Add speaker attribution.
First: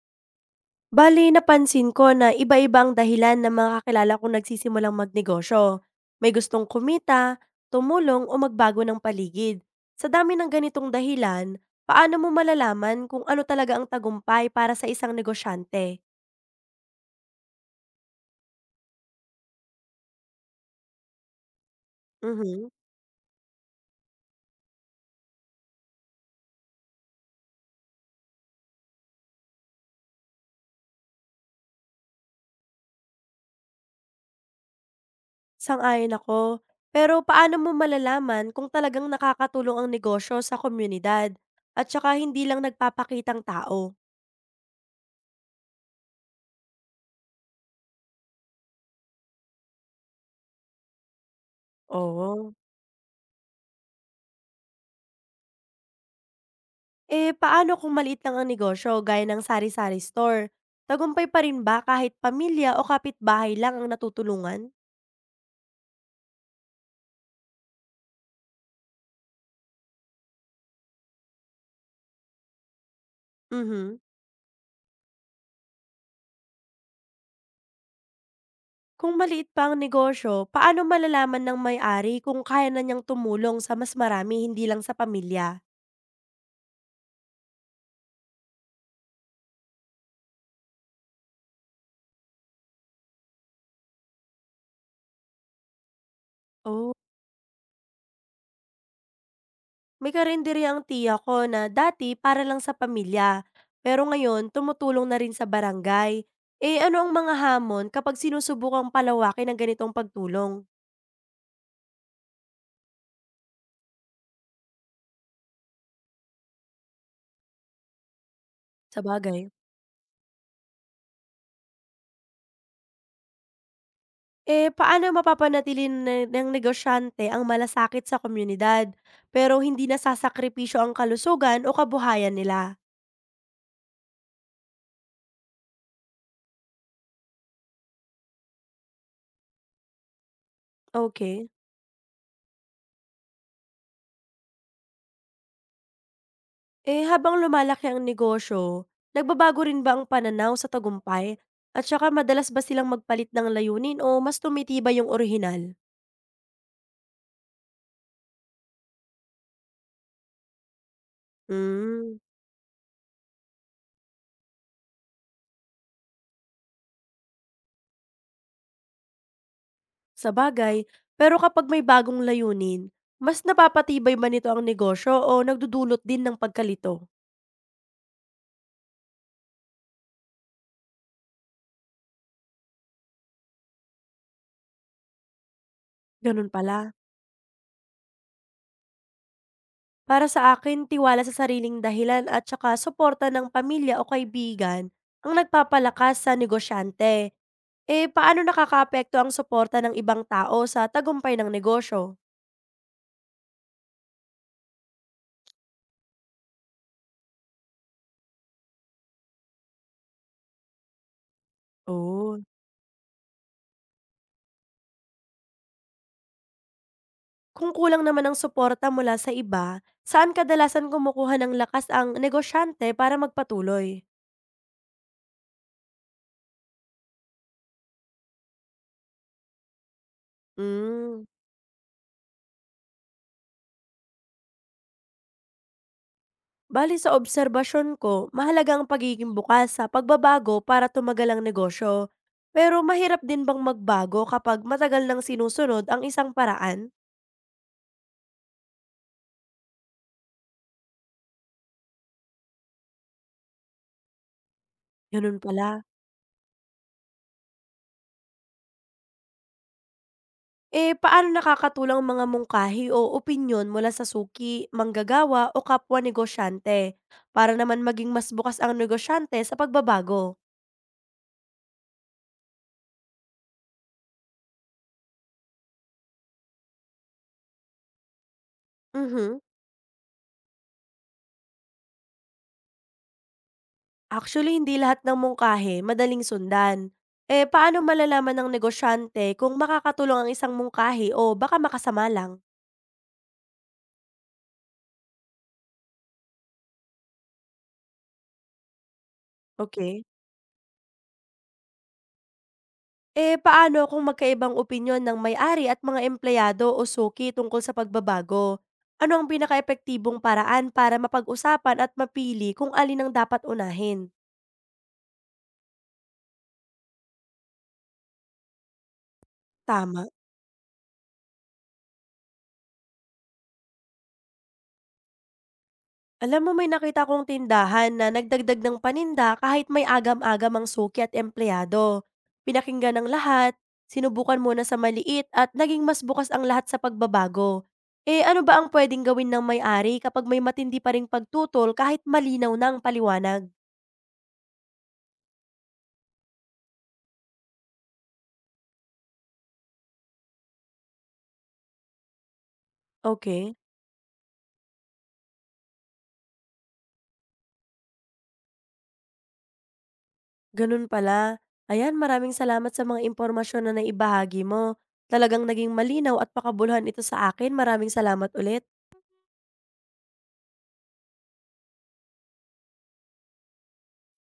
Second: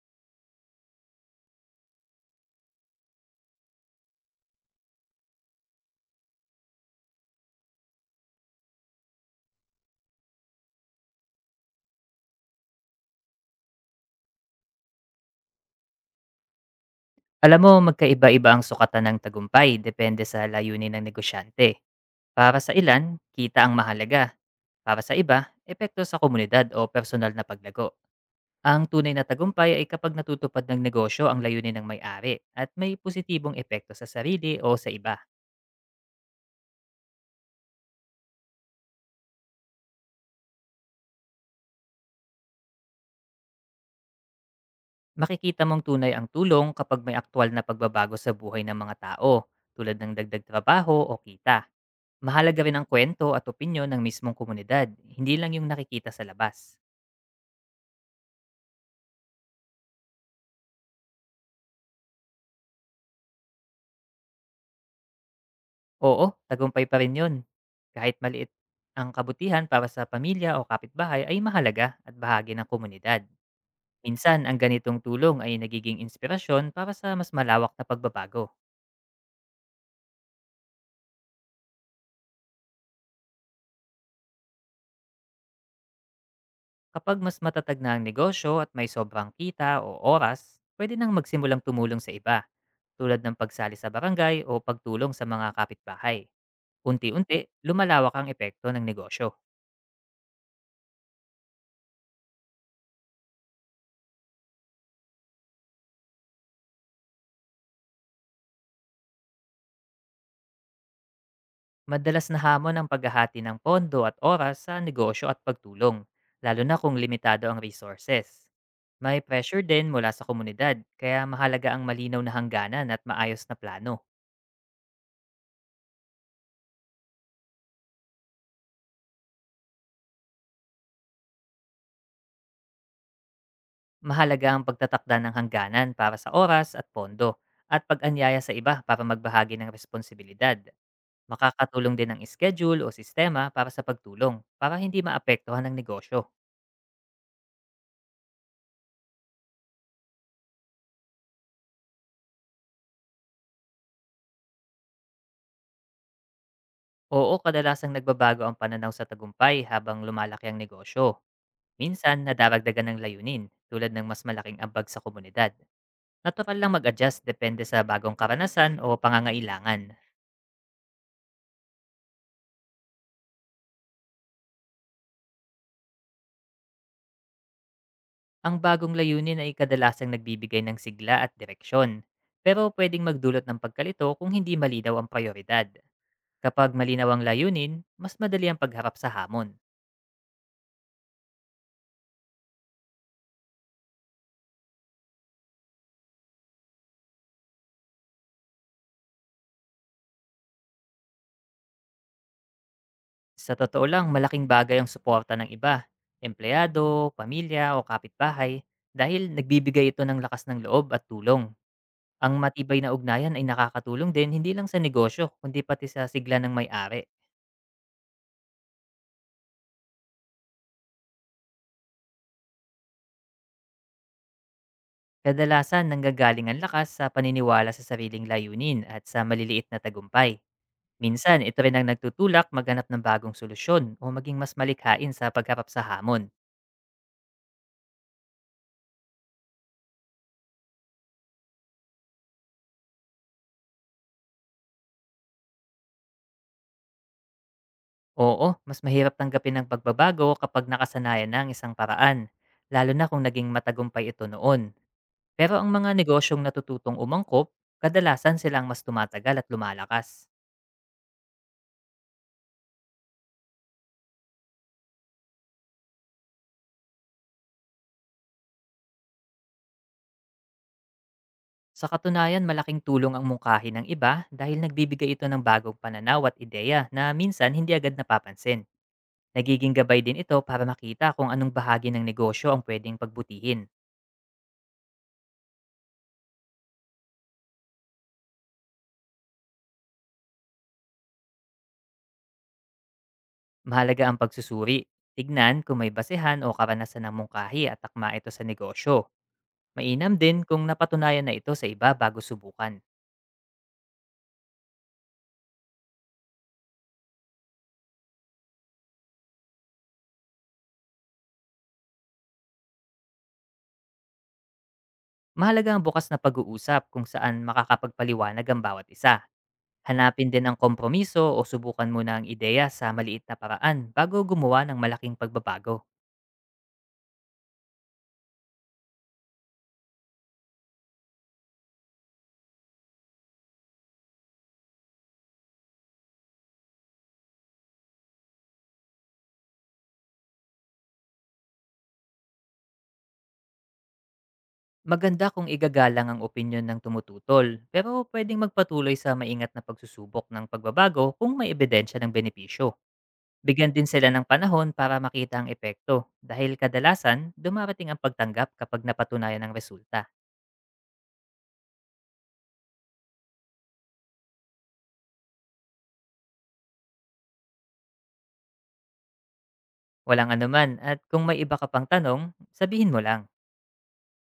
Speaker 1: Bale, napansin ko na iba-iba ang dahilan ng mga kakilala kong nagsisimulang magnegosyo. May gustong kumita, tumulong o magbago ng paligid. Sa dami ng ganitong dahilan, paano mo malalaman kung ano talaga ang tagumpay para sa isang negosyante?
Speaker 2: Alam mo, magkaiba-iba ang sukatan ng tagumpay depende sa layunin ng negosyante. Para
Speaker 1: Mhm.
Speaker 2: sa ilan, kita ang mahalaga. Para sa iba, epekto sa komunidad o personal na paglago. Ang tunay na tagumpay ay kapag natutupad ng negosyo ang layunin ng may-ari at may positibong epekto sa sarili o sa iba.
Speaker 1: Sang-ayon ako. Pero paano mo malalaman kung talagang nakakatulong ang negosyo sa komunidad at saka hindi lang nagpapakitang tao?
Speaker 2: Makikita mong tunay ang tulong kapag may aktwal na pagbabago sa buhay ng mga tao, tulad ng dagdag trabaho o kita.
Speaker 1: Oo.
Speaker 2: Mahalaga rin ang kwento at opinyon ng mismong komunidad, hindi lang yung nakikita sa labas.
Speaker 1: Eh, paano kung maliit lang ang negosyo gaya ng sari-sari store? Tagumpay pa rin ba kahit pamilya o kapitbahay lang ang natutulungan?
Speaker 2: Oo, tagumpay pa rin 'yun. Kahit maliit ang kabutihan para sa pamilya o kapitbahay ay mahalaga at bahagi ng komunidad.
Speaker 1: Mhm.
Speaker 2: Minsan, ang ganitong tulong ay nagiging inspirasyon para sa mas malawak na pagbabago.
Speaker 1: Kung maliit pa ang negosyo, paano malalaman ng may-ari kung kaya na niyang tumulong sa mas marami hindi lang sa pamilya?
Speaker 2: Kapag mas matatag na ang negosyo at may sobrang kita o oras, pwede nang magsimulang tumulong sa iba, tulad ng pagsali sa barangay o pagtulong sa mga kapitbahay.
Speaker 1: Oh,
Speaker 2: Unti-unti, lumalawak ang epekto ng negosyo.
Speaker 1: may karinderya ang tiya ko na dati para lang sa pamilya, pero ngayon tumutulong na rin sa barangay. Eh ano ang mga hamon kapag sinusubukang palawakin ang ganitong pagtulong?
Speaker 2: Madalas na hamon ang paghahati ng pondo at oras sa negosyo at pagtulong, lalo na kung limitado ang resources.
Speaker 1: Sa
Speaker 2: May
Speaker 1: bagay?
Speaker 2: pressure din mula sa komunidad, kaya mahalaga ang malinaw na hangganan at maayos na plano.
Speaker 1: Eh, paano mapapanatili na ng negosyante ang malasakit sa komunidad, pero hindi nasasakripisyo ang kalusugan o kabuhayan nila?
Speaker 2: Mahalaga ang pagtatakda ng hangganan para sa oras at pondo, at pag-anyaya sa iba para magbahagi ng responsibilidad.
Speaker 1: Okay?
Speaker 2: Makakatulong din ang schedule o sistema para sa pagtulong para hindi maapektuhan ng negosyo.
Speaker 1: Eh, habang lumalaki ang negosyo, nagbabago rin ba ang pananaw sa tagumpay? At saka madalas ba silang magpalit ng layunin o mas tumitibay yung orihinal?
Speaker 2: Oo, kadalasang nagbabago ang pananaw sa tagumpay habang lumalaki ang negosyo. Minsan,
Speaker 1: Hmm,
Speaker 2: nadadagdagan ng layunin tulad ng mas malaking ambag sa komunidad. Natural lang mag-adjust depende sa bagong karanasan o pangangailangan.
Speaker 1: sa bagay. Pero kapag may bagong layunin, mas napapatibay ba nito ang negosyo o nagdudulot din ng pagkalito?
Speaker 2: Ang bagong layunin ay kadalasang nagbibigay ng sigla at direksyon, pero pwedeng magdulot ng pagkalito kung hindi malinaw ang prioridad.
Speaker 1: Ganun
Speaker 2: Kapag
Speaker 1: pala.
Speaker 2: malinaw ang layunin, mas madali ang pagharap sa hamon.
Speaker 1: Para sa akin, tiwala sa sariling dahilan at saka suporta ng pamilya o kaibigan ang nagpapalakas sa negosyante. Eh, paano nakakaapekto ang suporta ng ibang tao sa tagumpay ng negosyo?
Speaker 2: Sa totoo lang, malaking bagay ang suporta ng iba, empleyado, pamilya o kapitbahay, dahil nagbibigay ito ng lakas ng loob at tulong. Ang
Speaker 1: Oh.
Speaker 2: matibay na ugnayan ay nakakatulong din hindi lang sa negosyo kundi pati sa sigla ng may-ari.
Speaker 1: Kung kulang naman ang suporta mula sa iba, saan kadalasan kumukuha ng lakas ang negosyante para magpatuloy?
Speaker 2: Kadalasan nanggagaling ang lakas sa paniniwala sa sariling layunin at sa maliliit na tagumpay.
Speaker 1: Mm.
Speaker 2: Minsan, ito rin ang nagtutulak maghanap ng bagong solusyon o maging mas malikhain sa pagharap sa hamon.
Speaker 1: Bali sa obserbasyon ko, mahalaga ang pagiging bukas sa pagbabago para tumagal ang negosyo. Pero mahirap din bang magbago kapag matagal nang sinusunod ang isang paraan?
Speaker 2: Oo, mas mahirap tanggapin ang pagbabago kapag nakasanayan na ang isang paraan, lalo na kung naging matagumpay ito noon.
Speaker 1: Ganun
Speaker 2: Pero ang
Speaker 1: pala.
Speaker 2: mga negosyong natututong umangkop, kadalasan silang mas tumatagal at lumalakas.
Speaker 1: Eh, paano nakakatulang mga mungkahi o opinyon mula sa suki, manggagawa o kapwa negosyante para naman maging mas bukas ang negosyante sa pagbabago?
Speaker 2: Sa katunayan, malaking tulong ang mungkahi ng iba dahil nagbibigay ito ng bagong pananaw at ideya na minsan hindi agad napapansin.
Speaker 1: Mhm.
Speaker 2: Nagiging gabay din ito para makita kung anong bahagi ng negosyo ang pwedeng pagbutihin.
Speaker 1: Actually, hindi lahat ng mungkahi madaling sundan. Eh, paano malalaman ng negosyante kung makakatulong ang isang mungkahi o baka makasama lang?
Speaker 2: Mahalaga ang pagsusuri. Tignan kung may basehan o karanasan ng mungkahi at akma ito sa negosyo.
Speaker 1: Okay.
Speaker 2: Mainam din kung napatunayan na ito sa iba bago subukan.
Speaker 1: Eh, paano kung magkaibang opinyon ng may-ari at mga empleyado o suki tungkol sa pagbabago? Ano ang pinaka-epektibong paraan para mapag-usapan at mapili kung alin ang dapat unahin?
Speaker 2: Mahalaga ang bukas na pag-uusap kung saan makakapagpaliwanag ang bawat isa.
Speaker 1: Tama.
Speaker 2: Hanapin din ang kompromiso o subukan muna ang ideya sa maliit na paraan bago gumawa ng malaking pagbabago.
Speaker 1: Alam mo, may nakita akong tindahan na nagdagdag ng paninda kahit may agam-agam ang suki at empleyado. Pinakinggan ng lahat, sinubukan muna sa maliit at naging mas bukas ang lahat sa pagbabago. Eh ano ba ang pwedeng gawin ng may-ari kapag may matindi pa ring pagtutol kahit malinaw na ang paliwanag?
Speaker 2: Maganda kung igagalang ang opinyon ng tumututol, pero pwedeng magpatuloy sa maingat na pagsusubok ng pagbabago kung may ebidensya ng benepisyo.
Speaker 1: Okay,
Speaker 2: Bigyan din sila ng panahon para makita ang epekto dahil kadalasan dumarating ang pagtanggap kapag napatunayan ang resulta.
Speaker 1: ganun pala. Ayan, maraming salamat sa mga impormasyon na naibahagi mo. Talagang naging malinaw at pakabulhan ito sa akin. Maraming salamat ulit.
Speaker 2: Walang anuman at kung may iba ka pang tanong, sabihin mo lang.